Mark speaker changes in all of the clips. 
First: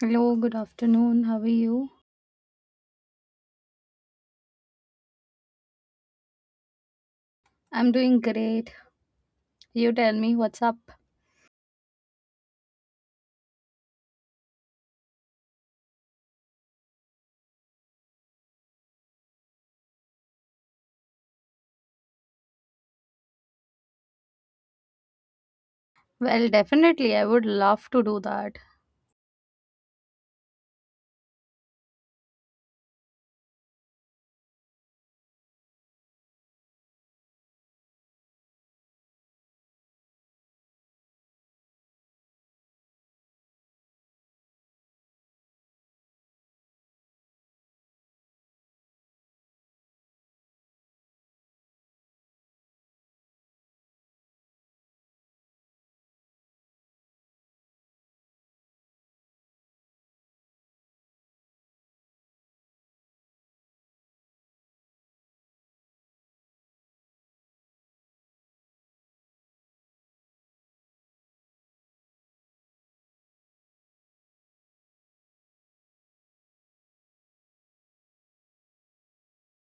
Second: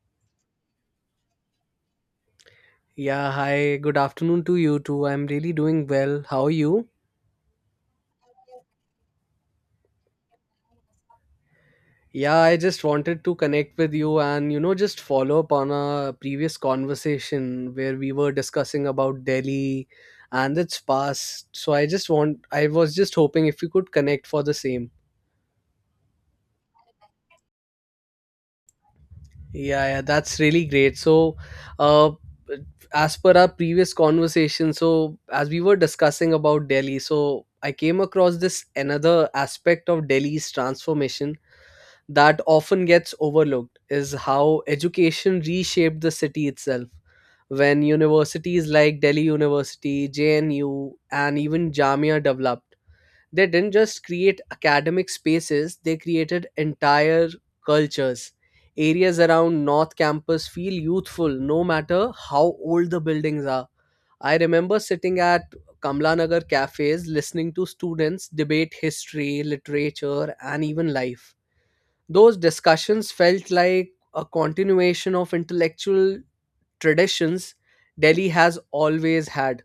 Speaker 1: Hello, good afternoon. How are you?
Speaker 2: Yeah, hi. Good afternoon to you too. I'm really doing well. How are you?
Speaker 1: I'm doing great. You tell me what's up.
Speaker 2: Yeah, I just wanted to connect with you and, just follow up on a previous conversation where we were discussing about Delhi and its past. So I was just hoping if you could connect for the same.
Speaker 1: Well, definitely, I would love to do that.
Speaker 2: Yeah, yeah, that's really great. Uh, as per our previous conversation, so as we were discussing about Delhi, so I came across this another aspect of Delhi's transformation that often gets overlooked is how education reshaped the city itself. When universities like Delhi University, JNU, and even Jamia developed, they didn't just create academic spaces, they created entire cultures. Areas around North Campus feel youthful no matter how old the buildings are. I remember sitting at Kamlanagar cafes listening to students debate history, literature, and even life, those discussions felt like a continuation of intellectual traditions Delhi has always had,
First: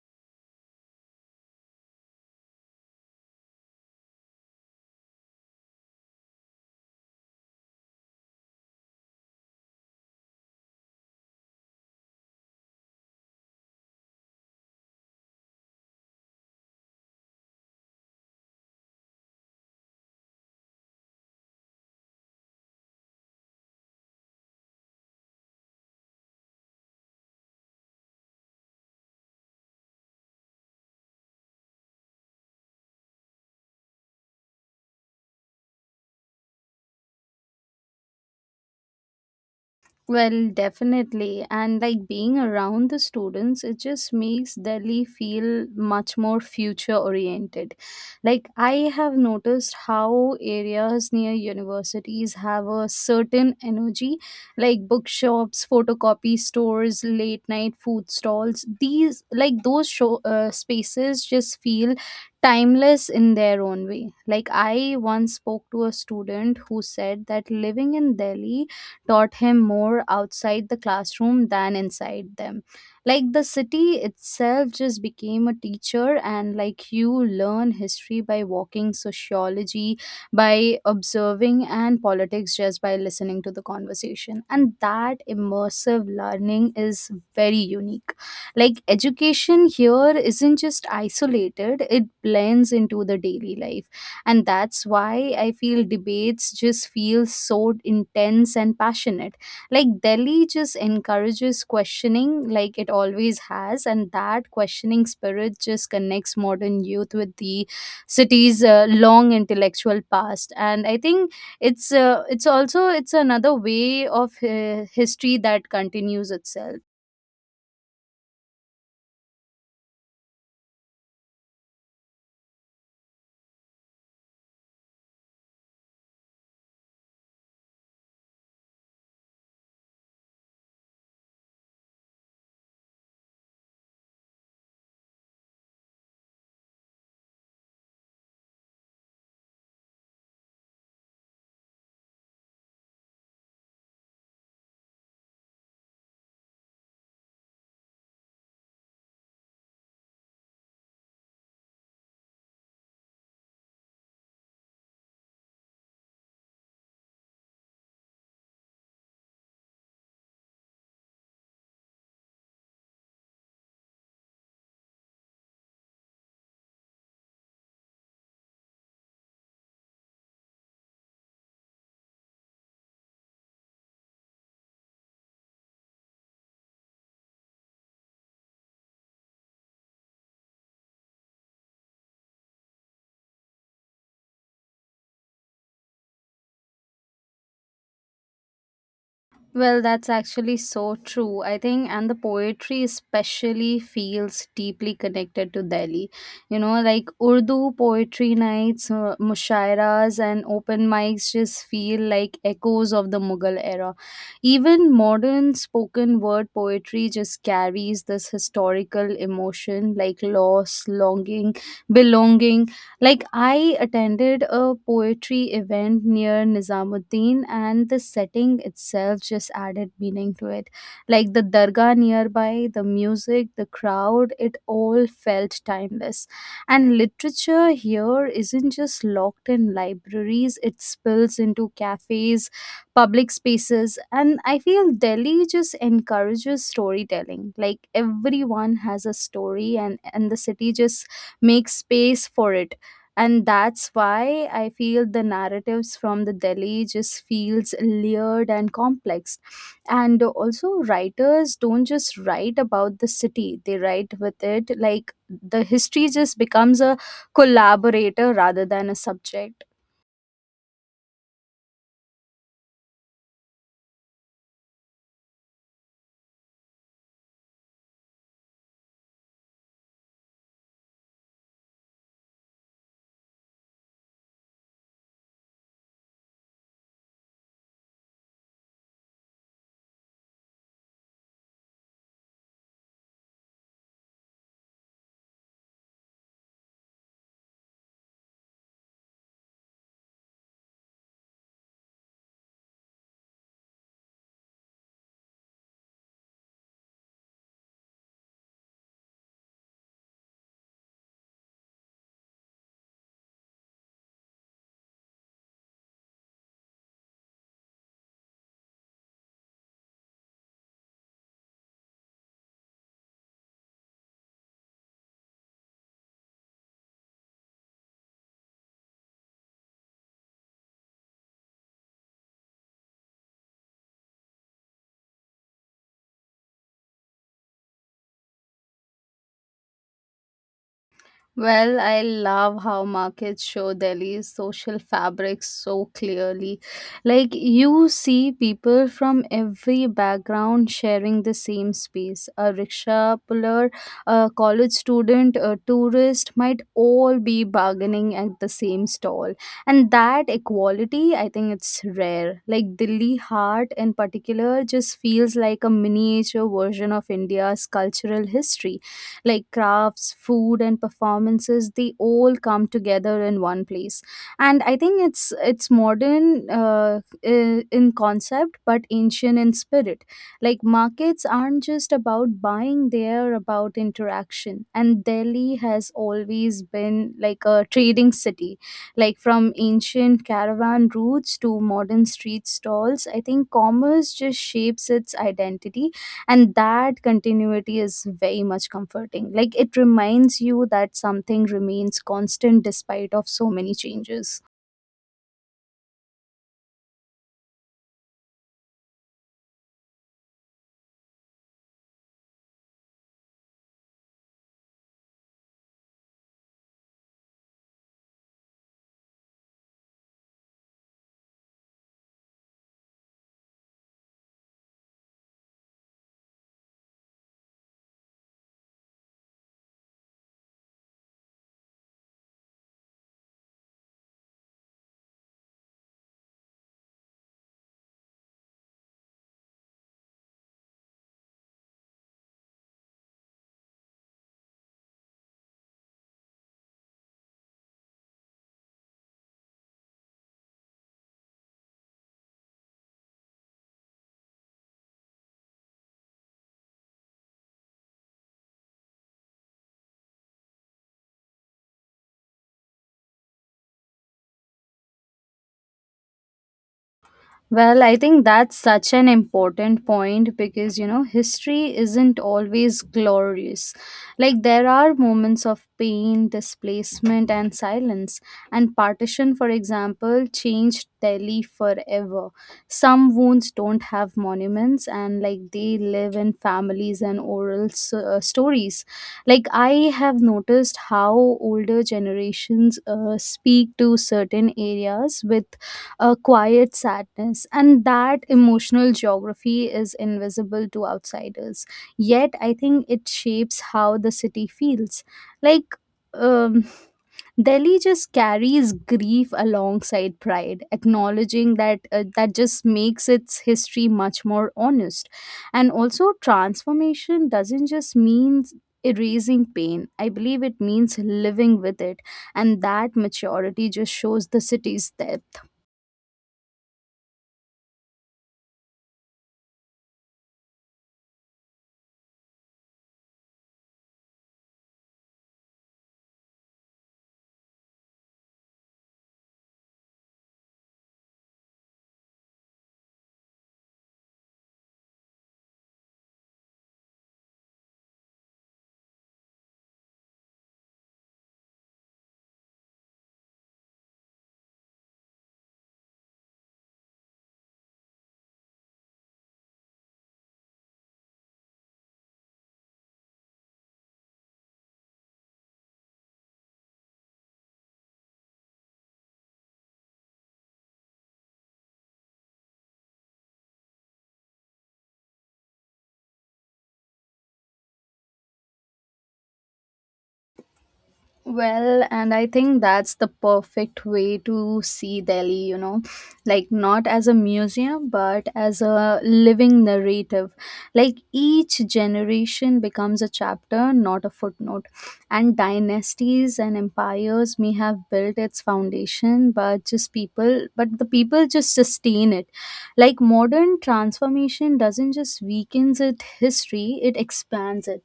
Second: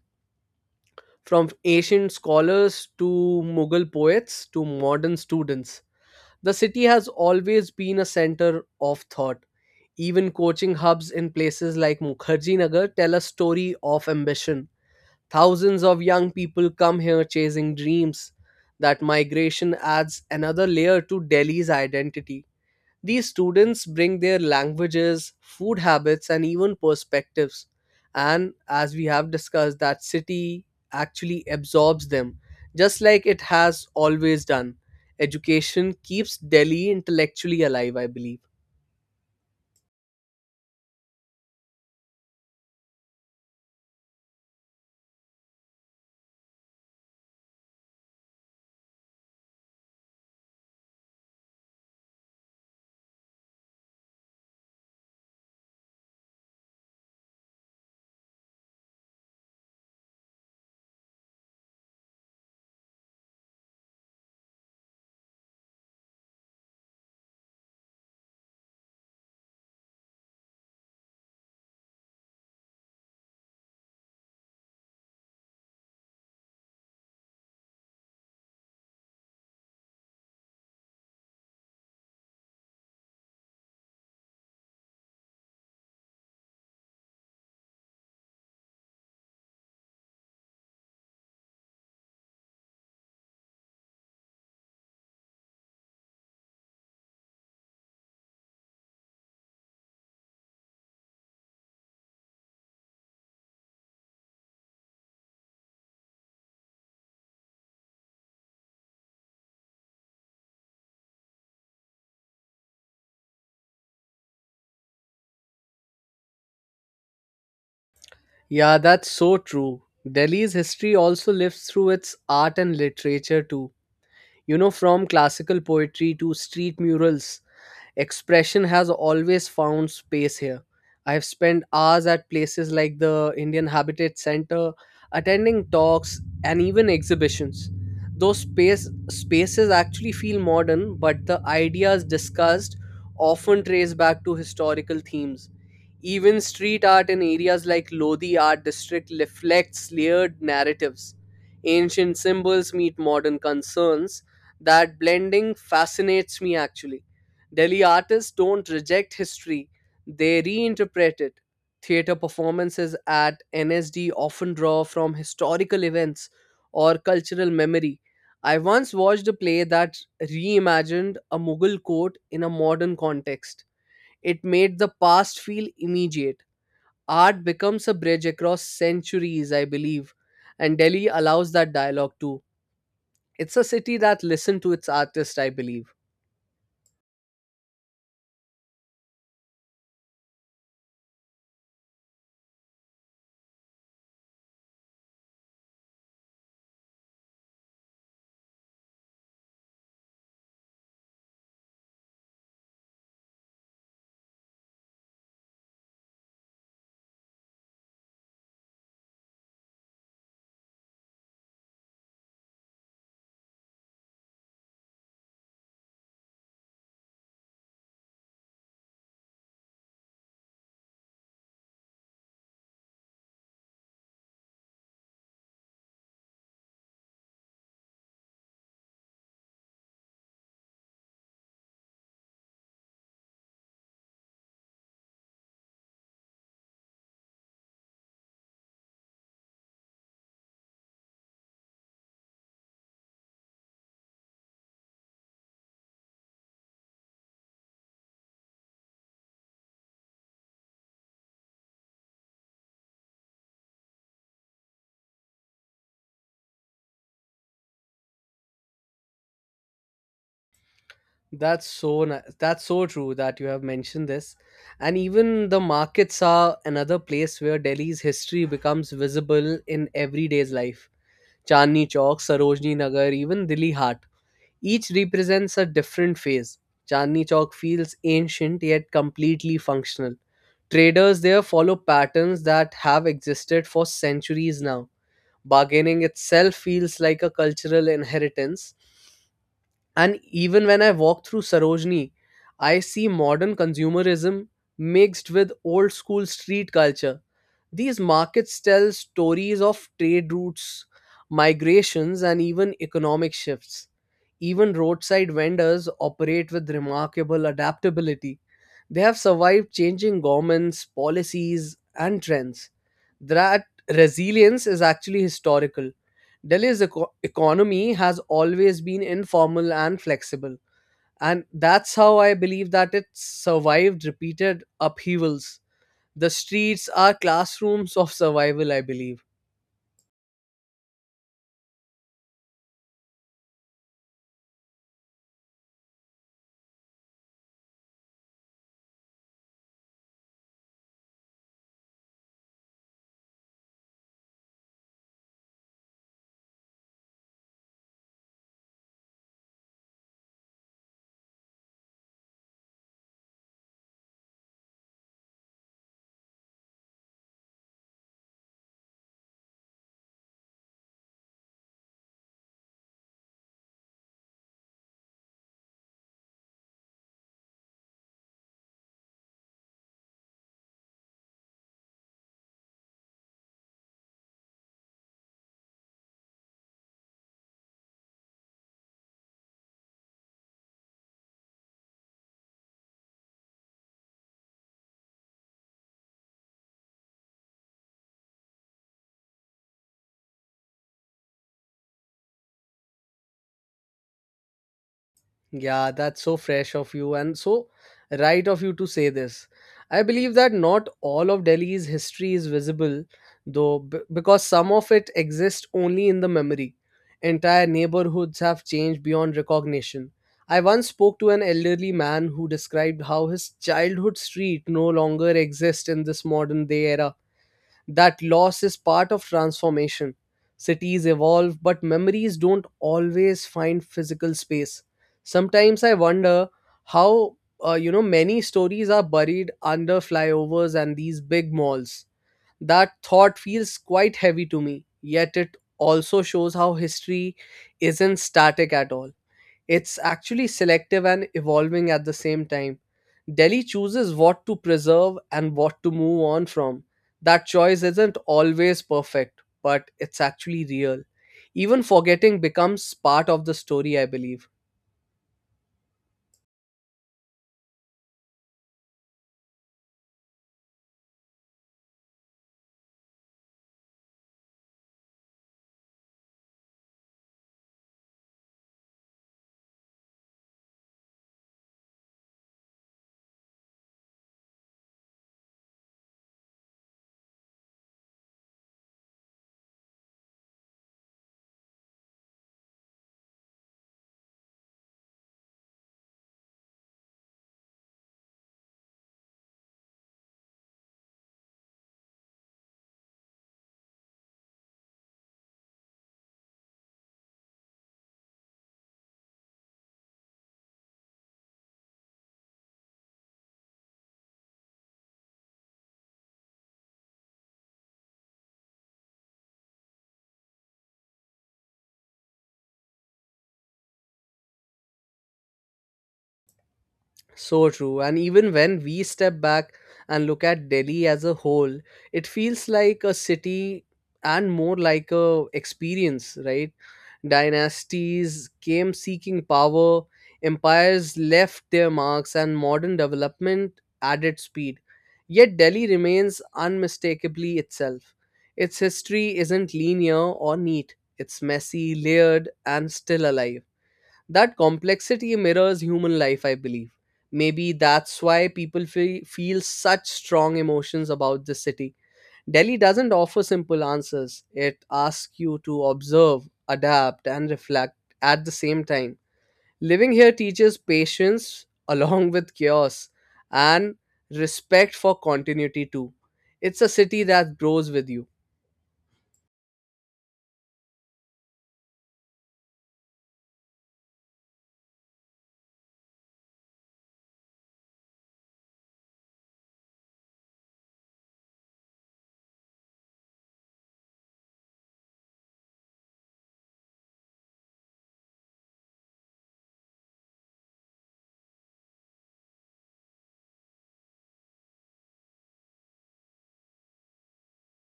Speaker 2: from ancient scholars to Mughal poets to modern students. The city has always been a center of thought. Even coaching hubs in places like Mukherjee Nagar tell a story of ambition. Thousands of young people come here chasing dreams. That migration adds another layer to Delhi's identity, these students bring their languages, food habits, and even perspectives. And as we have discussed, that city actually absorbs them, just like it has always done. Education keeps Delhi intellectually alive, I believe.
Speaker 1: Well, definitely. And like being around the students, it just makes Delhi feel much more future oriented. Like I have noticed how areas near universities have a certain energy, like bookshops, photocopy stores, late night food stalls. These, like those show, Spaces just feel timeless in their own way. Like I once spoke to a student who said that living in Delhi taught him more outside the classroom than inside them. Like the city itself just became a teacher, and like you learn history by walking, sociology by observing, and politics just by listening to the conversation. And that immersive learning is very unique. Like education here isn't just isolated, it blends into the daily life, and that's why I feel debates just feel so intense and passionate. Like Delhi just encourages questioning, like it always has, and that questioning spirit just connects modern youth with the city's long intellectual past. And I think it's another way of history that continues itself.
Speaker 2: Yeah, that's so true. Delhi's history also lives through its art and literature too. You know, from classical poetry to street murals, expression has always found space here. I have spent hours at places like the Indian Habitat Center, attending talks and even exhibitions. Those spaces actually feel modern, but the ideas discussed often trace back to historical themes. Even street art in areas like Lodi Art District reflects layered narratives. Ancient symbols meet modern concerns. That blending fascinates me actually. Delhi artists don't reject history, they reinterpret it. Theatre performances at NSD often draw from historical events or cultural memory. I once watched a play that reimagined a Mughal court in a modern context. It made the past feel immediate. Art becomes a bridge across centuries, I believe, and Delhi allows that dialogue too. It's a city that listens to its artists, I believe.
Speaker 1: Well, that's actually so true. I think, and the poetry especially feels deeply connected to Delhi. You know, like Urdu poetry nights, mushairas, and open mics just feel like echoes of the Mughal era. Even modern spoken word poetry just carries this historical emotion like loss, longing, belonging. Like, I attended a poetry event near Nizamuddin, and the setting itself just added meaning to it. Like, the dargah nearby, the music, the crowd, it all felt timeless. And literature here isn't just locked in libraries, it spills into cafes, public spaces, and I feel Delhi just encourages storytelling. Like, everyone has a story, and the city just makes space for it, and that's why I feel the narratives from the Delhi just feels layered and complex. And also writers don't just write about the city, they write with it. Like the history just becomes a collaborator rather than a subject.
Speaker 2: That's so true that you have mentioned this. And even the markets are another place where Delhi's history becomes visible in everyday's life. Chandni Chowk, Sarojini Nagar, even Dilli Hat. Each represents a different phase. Chandni Chowk feels ancient yet completely functional. Traders there follow patterns that have existed for centuries now. Bargaining itself feels like a cultural inheritance, and even when I walk through Sarojini, I see modern consumerism mixed with old school street culture. These markets tell stories of trade routes, migrations, and even economic shifts. Even roadside vendors operate with remarkable adaptability. They have survived changing governments, policies, and trends. That resilience is actually historical. Delhi's economy has always been informal and flexible. And that's how I believe that it survived repeated upheavals. The streets are classrooms of survival, I believe.
Speaker 1: Well, I love how markets show Delhi's social fabric so clearly. Like, you see people from every background sharing the same space. A rickshaw puller, a college student, a tourist might all be bargaining at the same stall. And that equality, I think it's rare. Like, Delhi Heart in particular just feels like a miniature version of India's cultural history, like crafts, food, and performances. They all come together in one place, and I think it's modern in concept but ancient in spirit. Like markets aren't just about buying; they're about interaction. And Delhi has always been like a trading city, like from ancient caravan routes to modern street stalls. I think commerce just shapes its identity, and that continuity is very much comforting. Like it reminds you that something remains constant despite of so many changes.
Speaker 2: Yeah, that's so fresh of you and so right of you to say this. I believe that not all of Delhi's history is visible, though, because some of it exists only in the memory. Entire neighborhoods have changed beyond recognition. I once spoke to an elderly man who described how his childhood street no longer exists in this modern day era, that loss is part of transformation. Cities evolve, but memories don't always find physical space. Sometimes I wonder how many stories are buried under flyovers and these big malls. That thought feels quite heavy to me, yet it also shows how history isn't static at all. It's actually selective and evolving at the same time. Delhi chooses what to preserve and what to move on from. That choice isn't always perfect, but it's actually real. Even forgetting becomes part of the story, I believe.
Speaker 1: Well, I think that's such an important point because, you know, history isn't always glorious. Like, there are moments of pain, displacement, and silence. And partition, for example, changed Delhi forever. Some wounds don't have monuments, and, like, they live in families and oral stories. Like, I have noticed how older generations speak to certain areas with a quiet sadness, and that emotional geography is invisible to outsiders. Yet, I think it shapes how the city feels. Like, um, Delhi just carries grief alongside pride, acknowledging that just makes its history much more honest. And also, transformation doesn't just mean erasing pain. I believe it means living with it, and that maturity just shows the city's depth.
Speaker 2: So true. And even when we step back and look at Delhi as a whole, it feels like a city and more like a experience, right? Dynasties came seeking power, empires left their marks, and modern development added speed. Yet Delhi remains unmistakably itself. Its history isn't linear or neat. It's messy, layered, and still alive. That complexity mirrors human life, I believe. Maybe that's why people feel such strong emotions about the city. Delhi doesn't offer simple answers, it asks you to observe, adapt, and reflect at the same time. Living here teaches patience along with chaos and respect for continuity, too. It's a city that grows with you.
Speaker 1: Well, and I think that's the perfect way to see Delhi, you know, like not as a museum, but as a living narrative. Like each generation becomes a chapter, not a footnote. And dynasties and empires may have built its foundation, but the people just sustain it. Like modern transformation doesn't just weakens its history, it expands it,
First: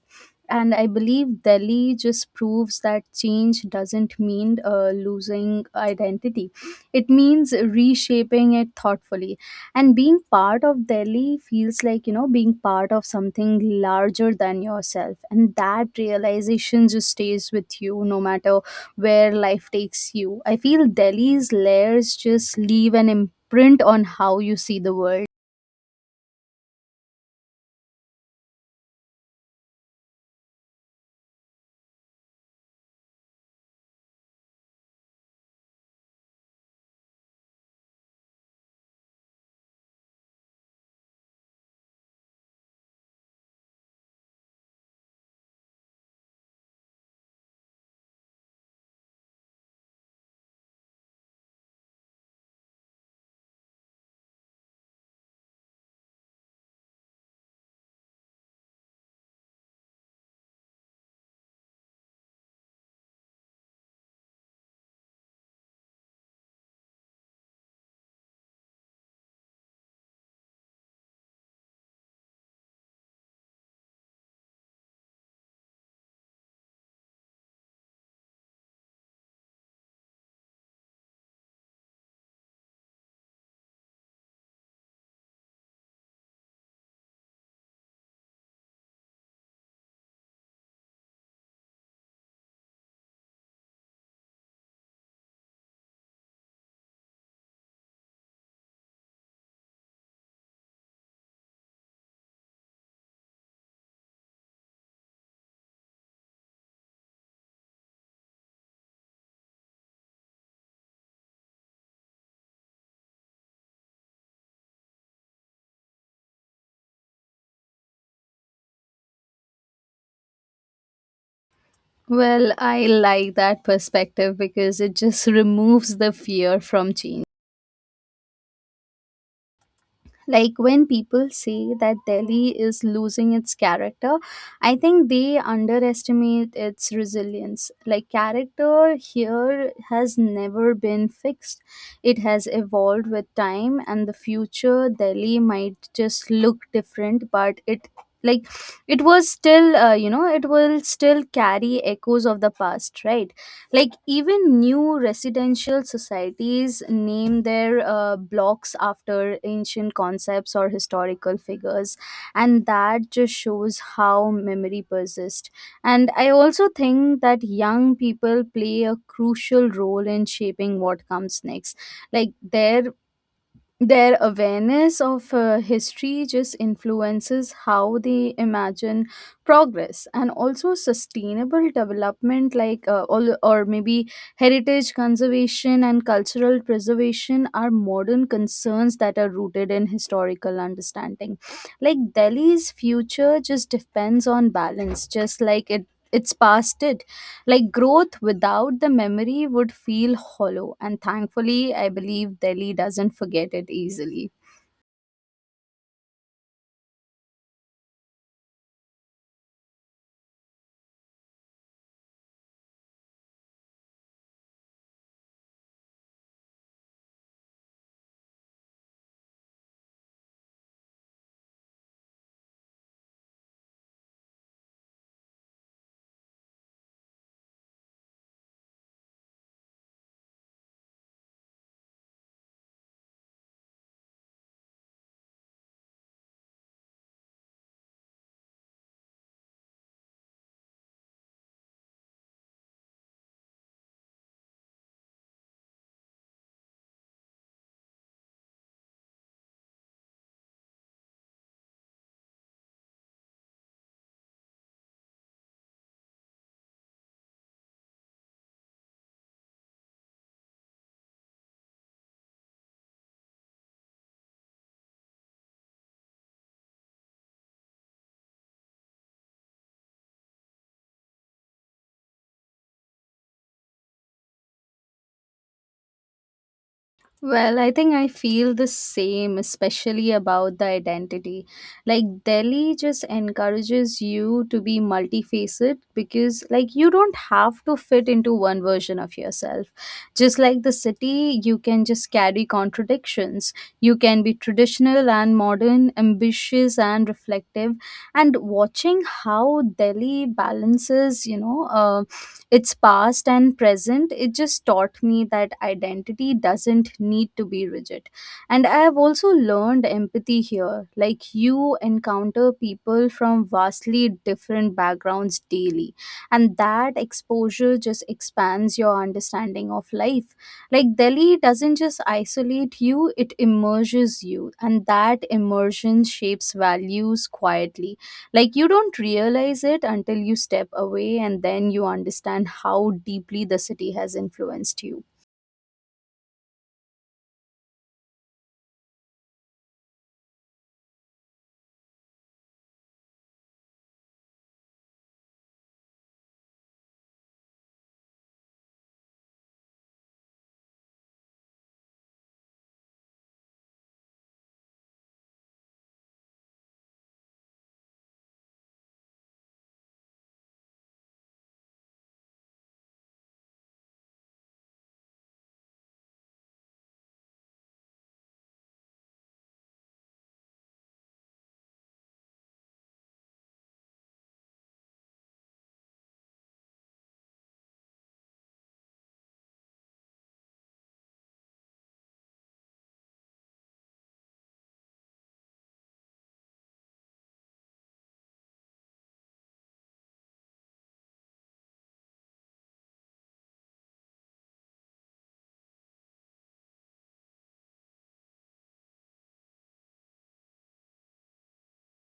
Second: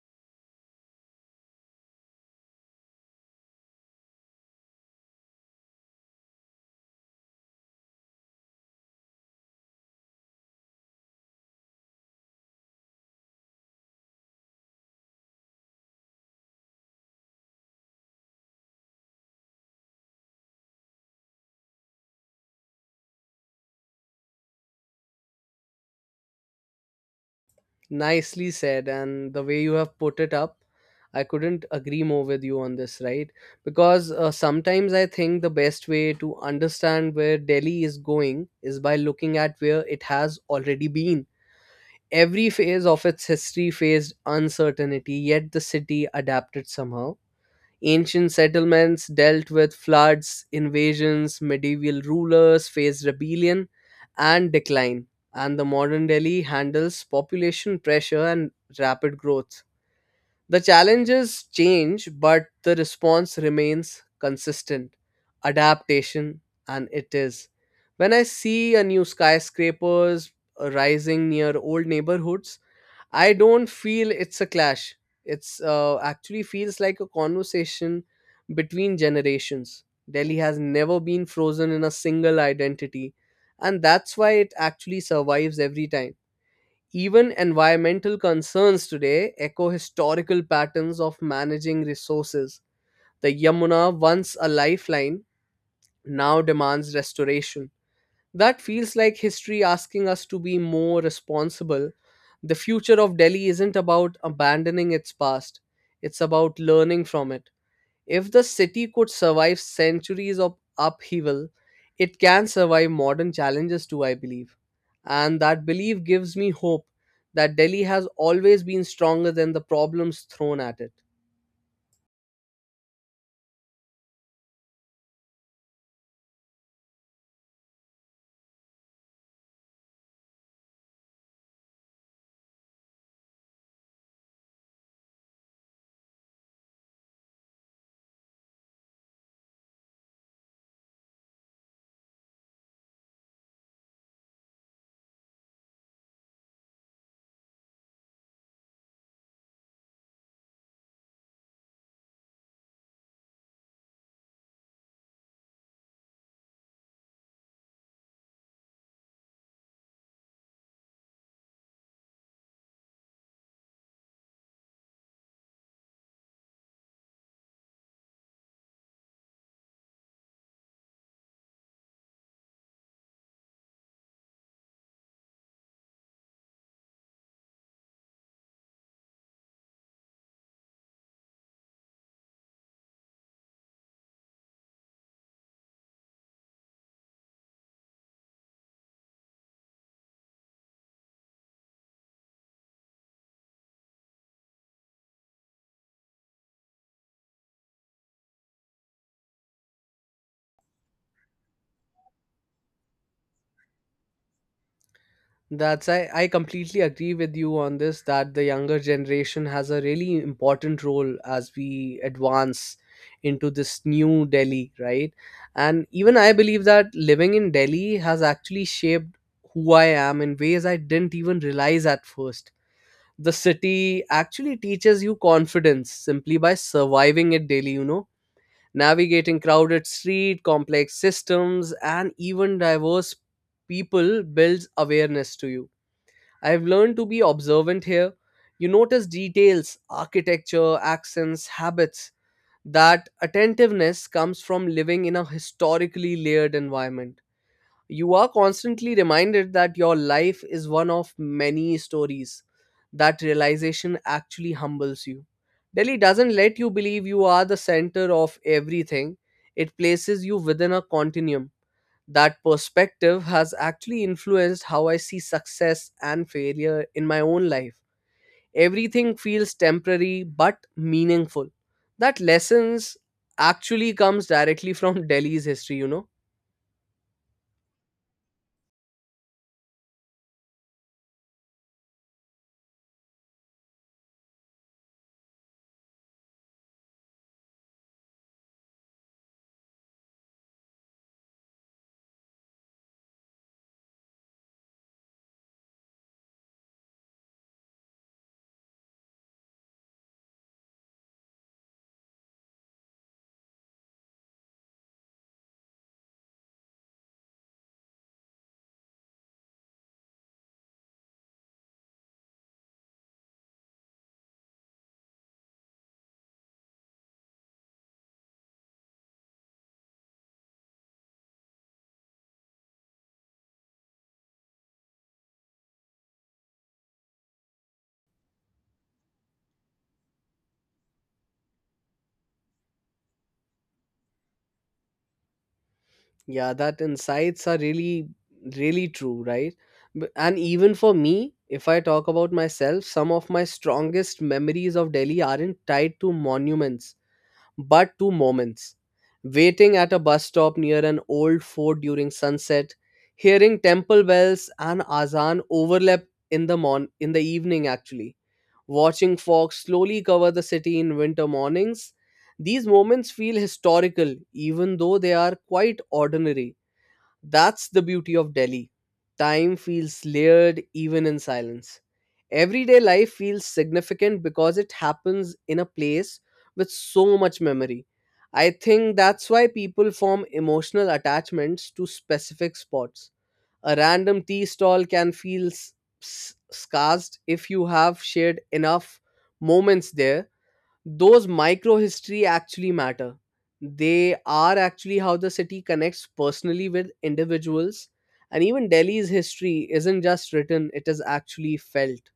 Speaker 1: and I believe Delhi just proves that change doesn't mean losing identity. It means reshaping it thoughtfully. And being part of Delhi feels like, you know, being part of something larger than yourself. And that realization just stays with you no matter where life takes you. I feel Delhi's layers just leave an imprint on how you see the world.
Speaker 2: Nicely said, and the way you have put it up, I couldn't agree more with you on this, right? Because sometimes I think the best way to understand where Delhi is going is by looking at where it has already been. Every phase of its history faced uncertainty, yet the city adapted somehow. Ancient settlements dealt with floods, invasions, medieval rulers faced rebellion and decline, and the modern Delhi handles population pressure and rapid growth. The challenges change, but the response remains consistent adaptation, and it is. When I see a new skyscrapers rising near old neighborhoods, I don't feel it's a clash. It's actually feels like a conversation between generations. Delhi has never been frozen in a single identity, and that's why it actually survives every time. Even environmental concerns today echo historical patterns of managing resources. The Yamuna, once a lifeline, now demands restoration. That feels like history asking us to be more responsible. The future of Delhi isn't about abandoning its past, it's about learning from it. If the city could survive centuries of upheaval, it can survive modern challenges too, I believe. And that belief gives me hope that Delhi has always been stronger than the problems thrown at it.
Speaker 1: Well, I like that perspective because it just removes the fear from change. Like when people say that Delhi is losing its character, I think they underestimate its resilience. Like, character here has never been fixed, it has evolved with time, and the future Delhi might just look different, but like it was still you know it will still carry echoes of the past, right? Like even new residential societies name their blocks after ancient concepts or historical figures, and that just shows how memory persists. And I also think that young people play a crucial role in shaping what comes next. Like their awareness of history just influences how they imagine progress, and also sustainable development. Like uh, all, or maybe heritage conservation and cultural preservation are modern concerns that are rooted in historical understanding. Like Delhi's future just depends on balance, just like it its past did. Like growth without the memory would feel hollow, and thankfully, I believe Delhi doesn't forget it easily.
Speaker 2: I completely agree with you on this that the younger generation has a really important role as we advance into this new Delhi, right? And even I believe that living in Delhi has actually shaped who I am in ways I didn't even realize at first. The city actually teaches you confidence simply by surviving it daily, you know, navigating crowded street, complex systems, and even diverse people builds awareness to you. I've learned to be observant here. You notice details, architecture, accents, habits. That attentiveness comes from living in a historically layered environment. You are constantly reminded that your life is one of many stories. That realization actually humbles you. Delhi doesn't let you believe you are the center of everything, it places you within a continuum. That perspective has actually influenced how I see success and failure in my own life. Everything feels temporary but meaningful. That lessons actually comes directly from Delhi's history, you know.
Speaker 1: Well, I think I feel the same, especially about the identity. Like, Delhi just encourages you to be multifaceted because, like, you don't have to fit into one version of yourself. Just like the city, you can just carry contradictions. You can be traditional and modern, ambitious and reflective. And watching how Delhi balances, its past and present, it just taught me that identity doesn't need to be rigid. And I have also learned empathy here. Like you encounter people from vastly different backgrounds daily, and that exposure just expands your understanding of life. Like Delhi doesn't just isolate you, it immerses you, and that immersion shapes values quietly. Like you don't realize it until you step away, and then you understand how deeply the city has influenced you.
Speaker 2: Yeah, that insights are really true, right? And even for me, if I talk about myself, some of my strongest memories of Delhi aren't tied to monuments but two moments, waiting at a bus stop near an old fort during sunset, hearing temple bells and azan overlap in the evening actually, watching fog slowly cover the city in winter mornings, these moments feel historical even though they are quite ordinary, that's the beauty of Delhi. Time feels layered even in silence. Everyday life feels significant because it happens in a place with so much memory. I think that's why people form emotional attachments to specific spots. A random tea stall can feel scarced if you have shared enough moments there, those micro history actually matter, they are actually how the city connects personally with individuals, and even Delhi's history isn't just written, it is actually felt.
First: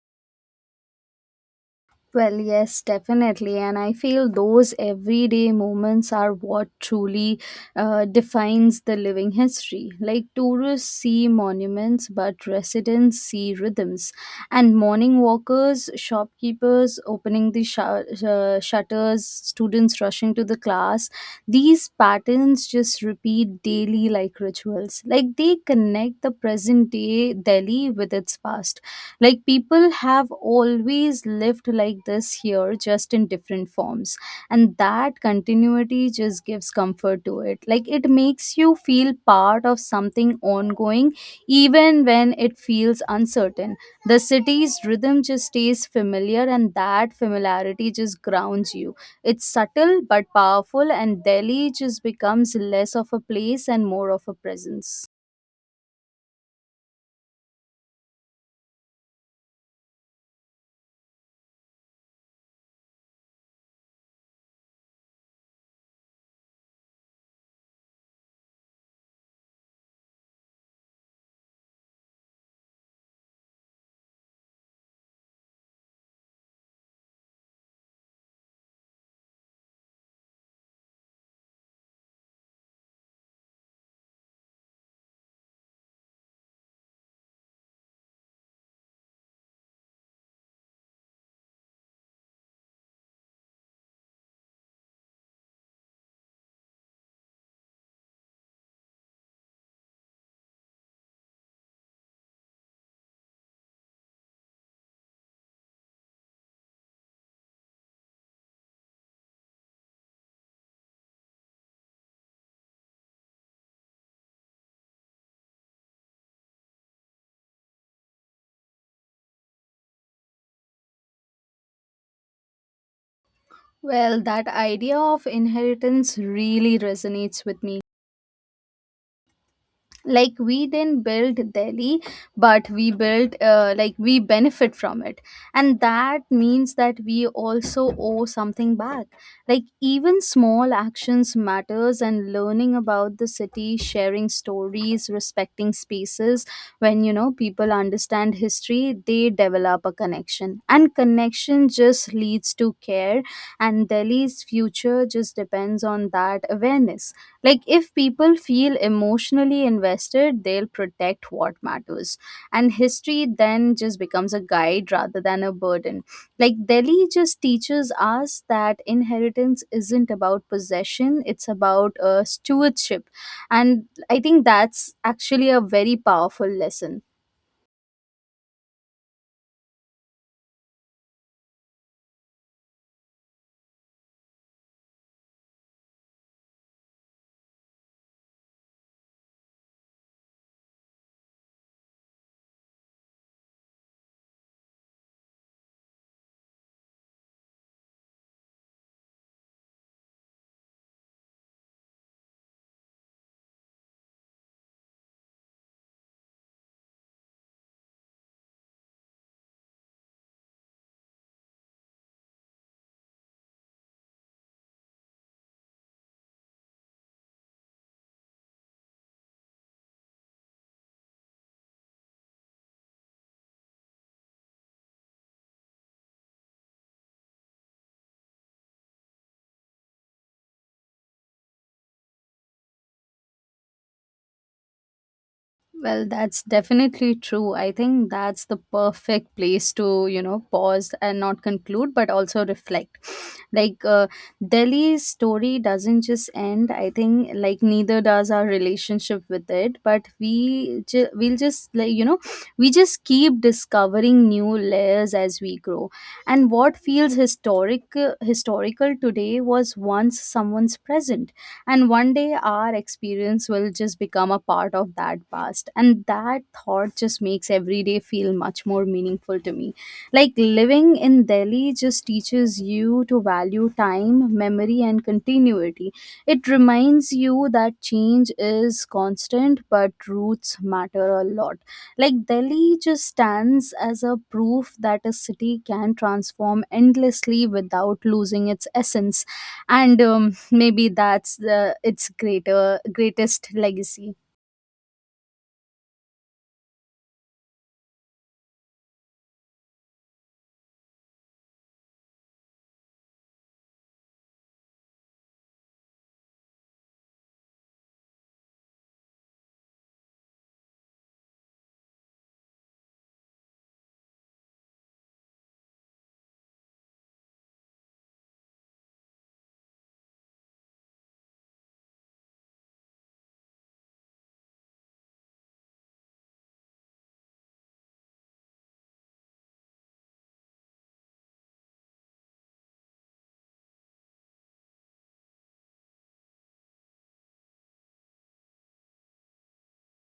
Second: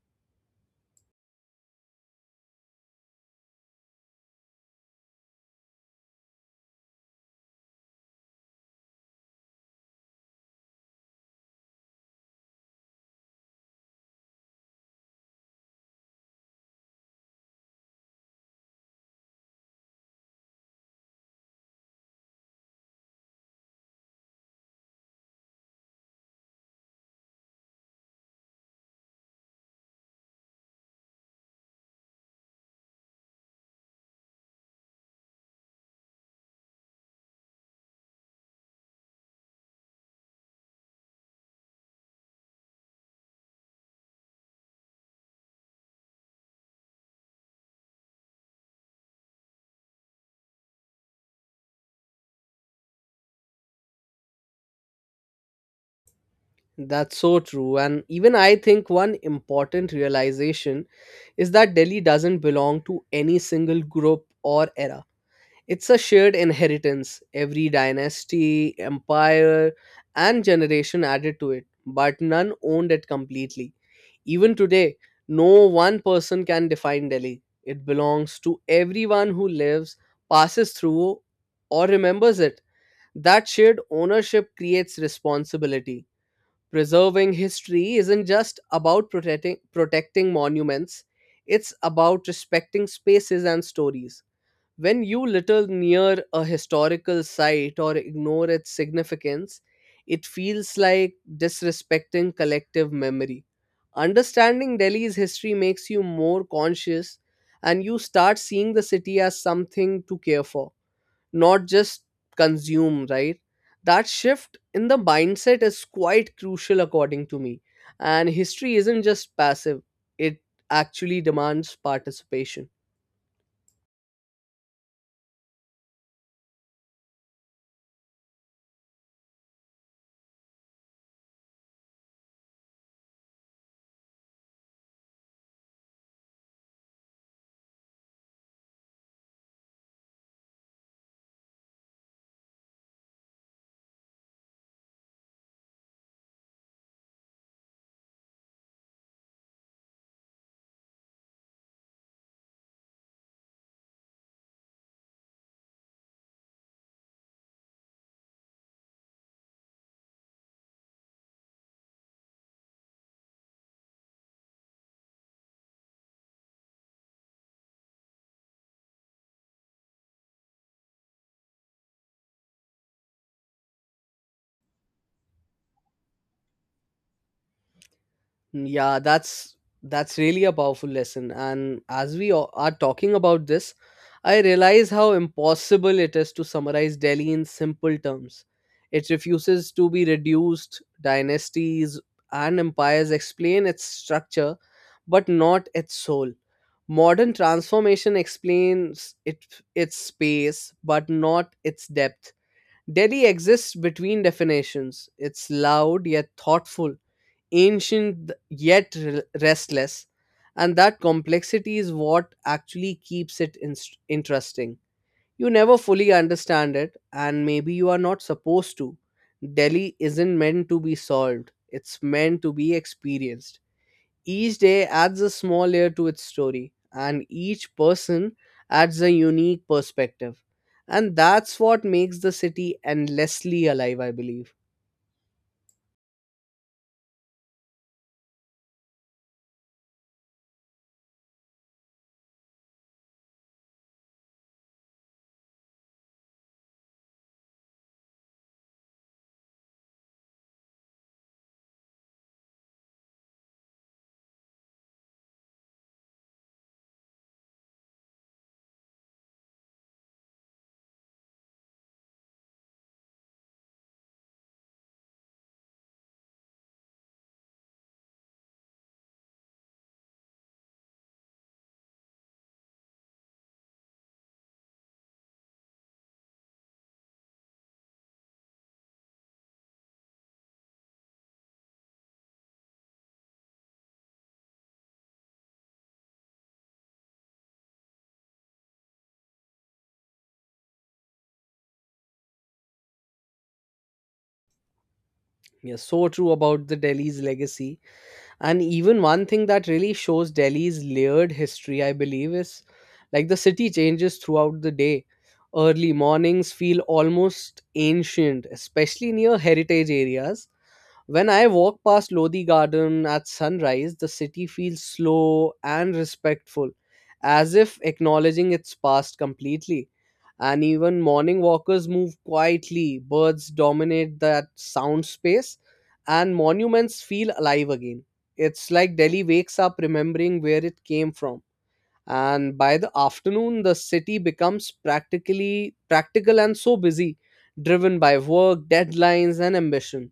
Speaker 1: Well, yes, definitely. And I feel those everyday moments are what truly defines the living history. Like tourists see monuments, but residents see rhythms. And morning walkers, shopkeepers opening the shutters, students rushing to the class, these patterns just repeat daily like rituals. Like they connect the present day Delhi with its past. Like people have always lived like this here, just in different forms. And that continuity just gives comfort to it. Like it makes you feel part of something ongoing, even when it feels uncertain. The city's rhythm just stays familiar, and that familiarity just grounds you. It's subtle but powerful, and Delhi just becomes less of a place and more of a presence.
Speaker 2: That's so true, and even I think one important realization is that Delhi doesn't belong to any single group or era. It's a shared inheritance, every dynasty, empire, and generation added to it, but none owned it completely. Even today, no one person can define Delhi. It belongs to everyone who lives, passes through, or remembers it. That shared ownership creates responsibility. Preserving history isn't just about protecting monuments, it's about respecting spaces and stories. When you little near a historical site or ignore its significance, it feels like disrespecting collective memory. Understanding Delhi's history makes you more conscious and you start seeing the city as something to care for, not just consume, right? That shift in the mindset is quite crucial, according to me. And history isn't just passive, it actually demands participation.
Speaker 1: Well, that idea of inheritance really resonates with me. Like we didn't build Delhi, but we built like we benefit from it, and that means that we also owe something back. Like even small actions matters, and learning about the city, sharing stories, respecting spaces. When you know people understand history, they develop a connection, and connection just leads to care. And Delhi's future just depends on that awareness. Like if people feel emotionally invested, they'll protect what matters, and history then just becomes a guide rather than a burden. Like Delhi just teaches us that inheritance isn't about possession, it's about stewardship. And I think that's actually a very powerful lesson.
Speaker 2: Mm, yeah, that's really a powerful lesson. And as are talking about this, I realize how impossible it is to summarize Delhi in simple terms. It refuses to be reduced. Dynasties and empires explain its structure, but not its soul. Modern transformation explains it, its space, but not its depth. Delhi exists between definitions. It's loud yet thoughtful ancient yet restless, and that complexity is what actually keeps it interesting. You never fully understand it, and maybe you are not supposed to. Delhi isn't meant to be solved, it's meant to be experienced. Each day adds a small layer to its story, and each person adds a unique perspective. And that's what makes the city endlessly alive, I believe.
Speaker 1: Well, that's definitely true. I think that's the perfect place to, you know, pause and not conclude, but also reflect. Like, uh, Delhi's story doesn't just end. I think, like, neither does our relationship with it. But we'll just, like, you know, we just keep discovering new layers as we grow. And what feels historical today was once someone's present, and one day our experience will just become a part of that past. And that thought just makes every day feel much more meaningful to me. Like living in Delhi just teaches you to value time, memory and continuity. It reminds you that change is constant but roots matter a lot. Like Delhi just stands as a proof that a city can transform endlessly without losing its essence. And maybe that's the its greater greatest legacy.
Speaker 2: Yeah, so true about the Delhi's legacy. And even one thing that really shows Delhi's layered history, I believe, is like the city changes throughout the day. Early mornings feel almost ancient, especially near heritage areas. When I walk past Lodi Garden at sunrise, the city feels slow and respectful, as if acknowledging its past completely. And even morning walkers move quietly, birds dominate that sound space, and monuments feel alive again. It's like Delhi wakes up remembering where it came from, and by the afternoon the city becomes practically practical and so busy, driven by work deadlines and ambition.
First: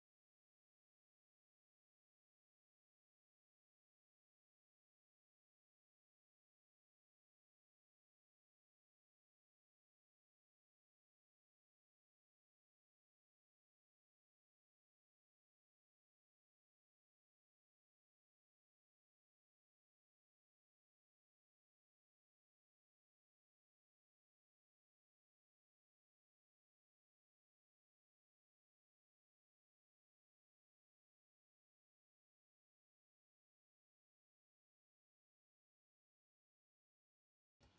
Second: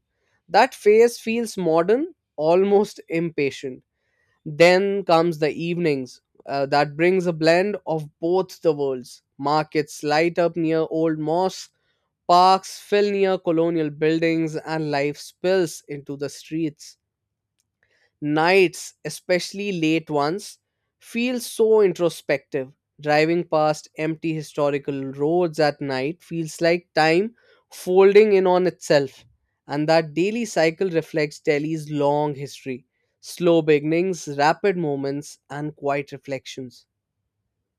Speaker 2: That phase feels modern, almost impatient. Then comes the evenings, that brings a blend of both the worlds. Markets light up near old mosques, parks fill near colonial buildings, and life spills into the streets. Nights, especially late ones, feel so introspective. Driving past empty historical roads at night feels like time folding in on itself. And that daily cycle reflects Delhi's long history: slow beginnings, rapid moments, and quiet reflections.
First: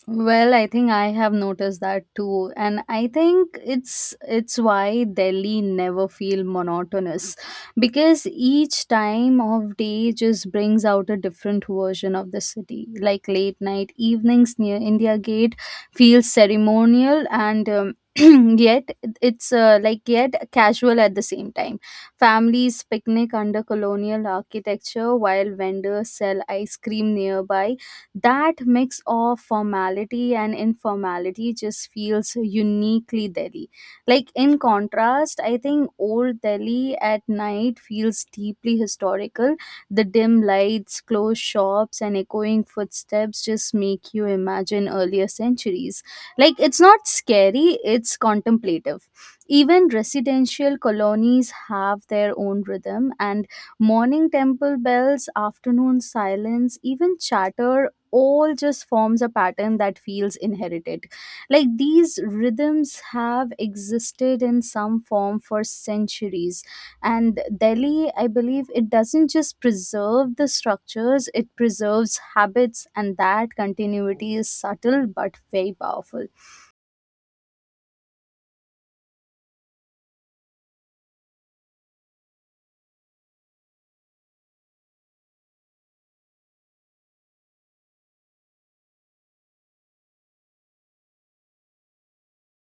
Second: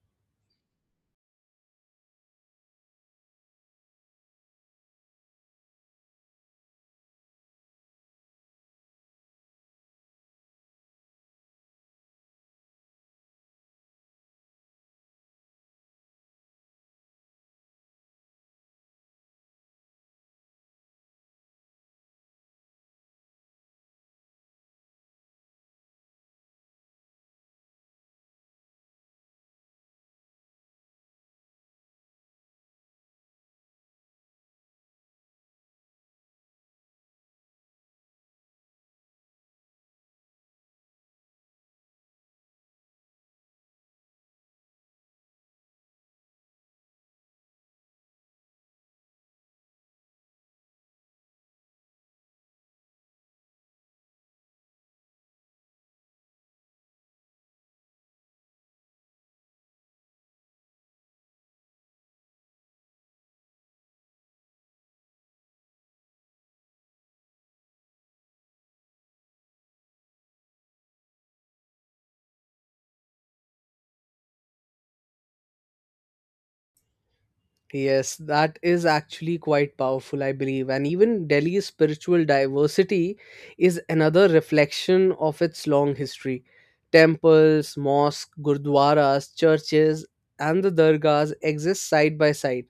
Speaker 1: Well, I think I have noticed that too, and I think it's why Delhi never feel monotonous because each time of day just brings out a different version of the city. Like late night evenings near India Gate feels ceremonial and yet it's like yet casual at the same time. Families picnic under colonial architecture while vendors sell ice cream nearby. That mix of formality and informality just feels uniquely Delhi. Like, in contrast, I think old Delhi at night feels deeply historical. The dim lights, closed shops, and echoing footsteps just make you imagine earlier centuries. Like, it's not scary, it's contemplative. Even residential colonies have their own rhythm, and morning temple bells, afternoon silence, even chatter, all just forms a pattern that feels inherited. Like these rhythms have existed in some form for centuries. And Delhi, I believe, it doesn't just preserve the structures, it preserves habits, and that continuity is subtle but very powerful.
Speaker 2: Yes, that is actually quite powerful, I believe. And even Delhi's spiritual diversity is another reflection of its long history. Temples, mosques, gurdwaras, churches, and the dargahs exist side by side.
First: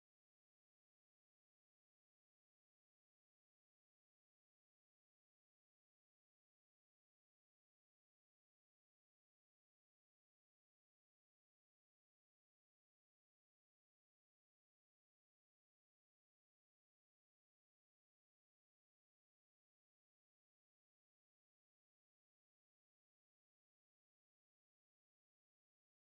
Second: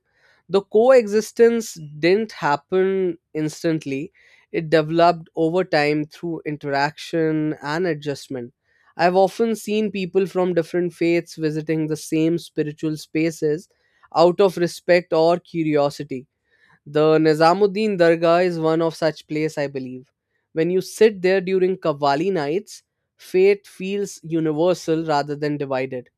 Speaker 2: The coexistence didn't happen instantly, it developed over time through interaction and adjustment. I've often seen people from different faiths visiting the same spiritual spaces out of respect or curiosity. The Nizamuddin Dargah is one of such place, I believe. When you sit there during Qawwali nights, faith feels universal rather than divided.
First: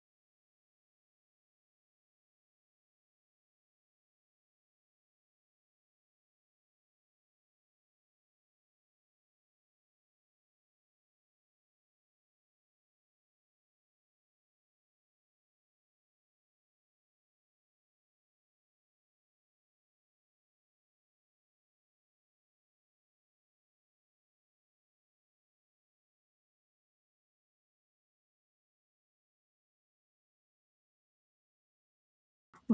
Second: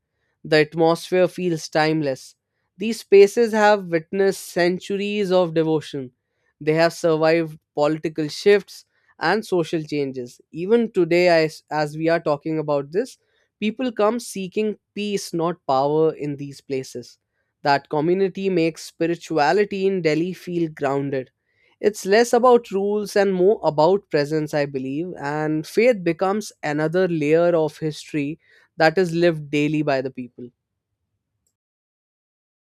Speaker 2: The atmosphere feels timeless. These spaces have witnessed centuries of devotion. They have survived political shifts and social changes. Even today, as we are talking about this, people come seeking peace, not power, in these places. That community makes spirituality in Delhi feel grounded. It's less about rules and more about presence, I believe, and faith becomes another layer of history that is lived daily by the people.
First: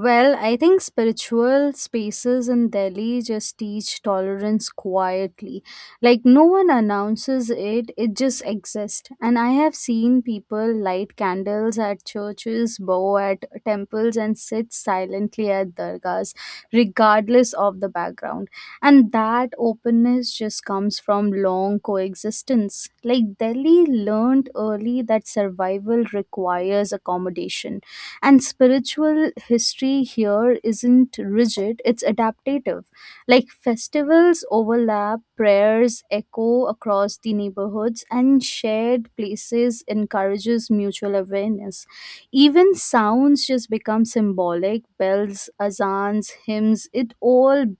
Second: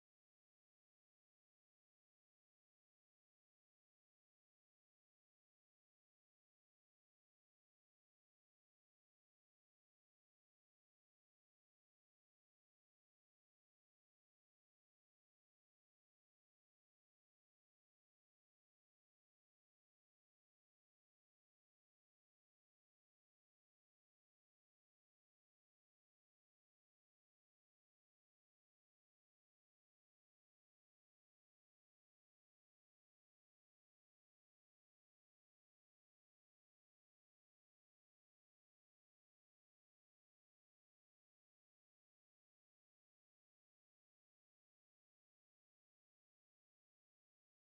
Speaker 1: Well, I think spiritual spaces in Delhi just teach tolerance quietly. Like, no one announces it, it just exists. And I have seen people light candles at churches, bow at temples, and sit silently at dargahs, regardless of the background. And that openness just comes from long coexistence. Like, Delhi learned early that survival requires accommodation, and spiritual history here isn't rigid, it's adaptative. Like festivals overlap, prayers echo across the neighborhoods, and shared places encourages mutual awareness. Even sounds just become symbolic: bells, azans, hymns, it all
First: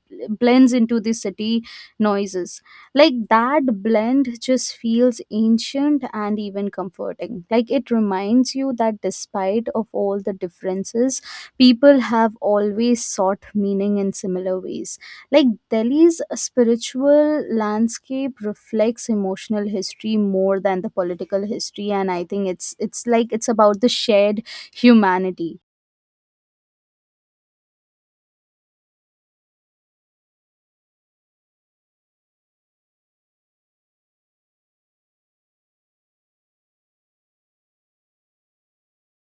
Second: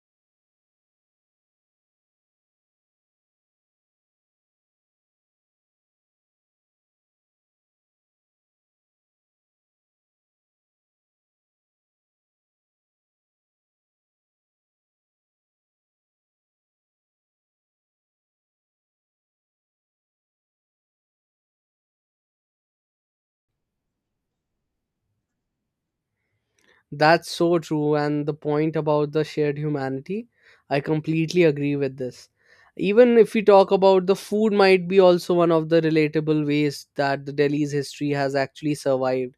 Speaker 1: blends into the city noises. Like that blend just feels ancient and even comforting. Like it reminds you that despite of all the differences, people have always sought meaning in similar ways. Like Delhi's spiritual landscape reflects emotional history more than the political history, and I think it's about the shared humanity.
Speaker 2: That's so true. And the point about the shared humanity, I completely agree with this. Even if we talk about the food, might be also one of the relatable ways that the Delhi's history has actually survived.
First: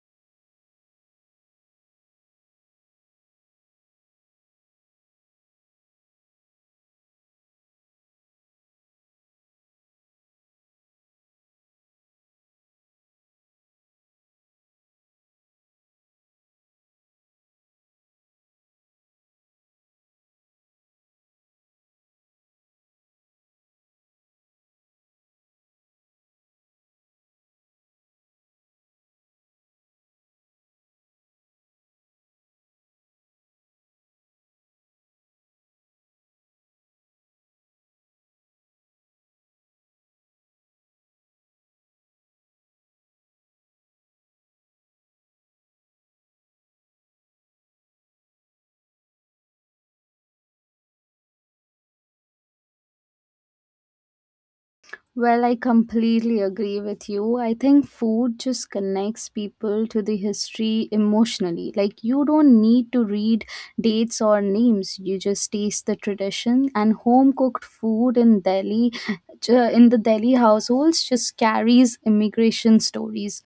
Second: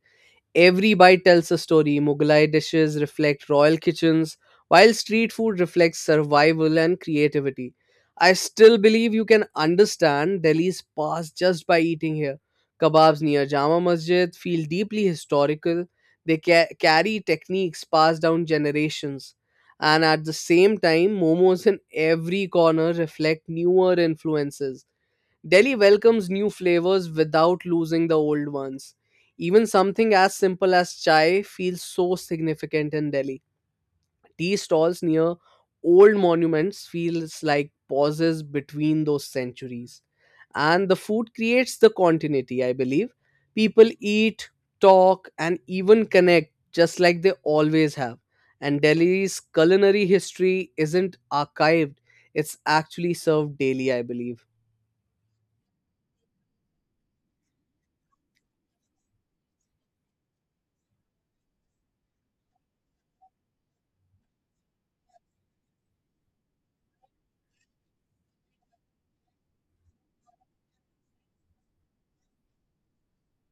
Speaker 2: Every bite tells a story. Mughlai dishes reflect royal kitchens, while street food reflects survival and creativity. I still believe you can understand Delhi's past just by eating here. Kebabs near Jama Masjid feel deeply historical. They carry techniques passed down generations. And at the same time, momos in every corner reflect newer influences. Delhi welcomes new flavors without losing the old ones. Even something as simple as chai feels so significant in Delhi. Tea stalls near old monuments feels like pauses between those centuries. And the food creates the continuity, I believe. People eat, talk, and even connect just like they always have. And Delhi's culinary history isn't archived, it's actually served daily, I believe.
Speaker 1: Well, I completely agree with you. I think food just connects people to the history emotionally. Like, you don't need to read dates or names, you just taste the tradition. And home cooked food in Delhi, in the Delhi households, just carries immigration stories.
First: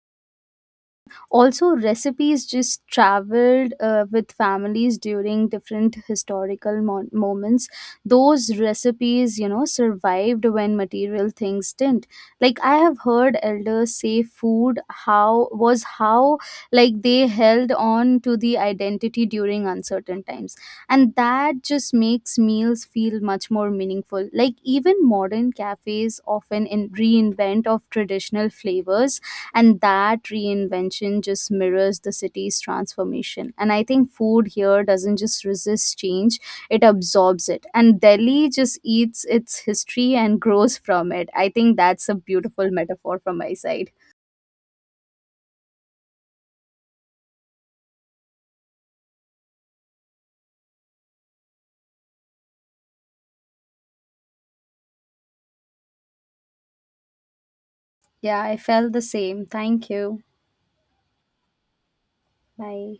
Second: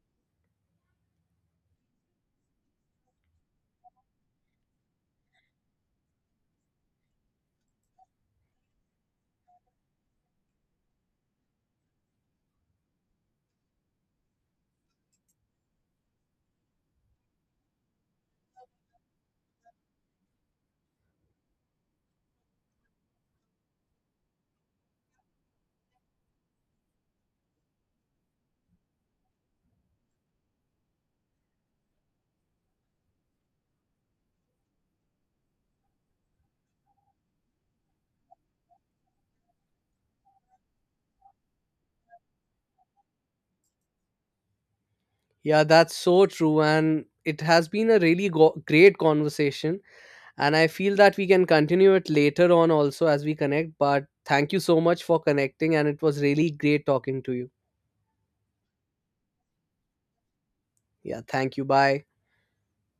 Speaker 1: Also recipes just traveled with families during different historical moments. Those recipes, you know, survived when material things didn't. Like I have heard elders say food how was how like they held on to the identity during uncertain times. And that just makes meals feel much more meaningful. Like even modern cafes often in reinvent of traditional flavors, and that reinvention just mirrors the city's transformation. And I think food here doesn't just resist change, it absorbs it, and Delhi just eats its history and grows from it. I think that's a beautiful metaphor from my side.
Speaker 2: Yeah, that's so true. And it has been a really great conversation. And I feel that we can continue it later on also as we connect. But thank you so much for connecting. And it was really great talking to you.
Speaker 1: Yeah, I felt the same, thank you.
Speaker 2: Yeah, thank you. Bye.
Speaker 1: Bye.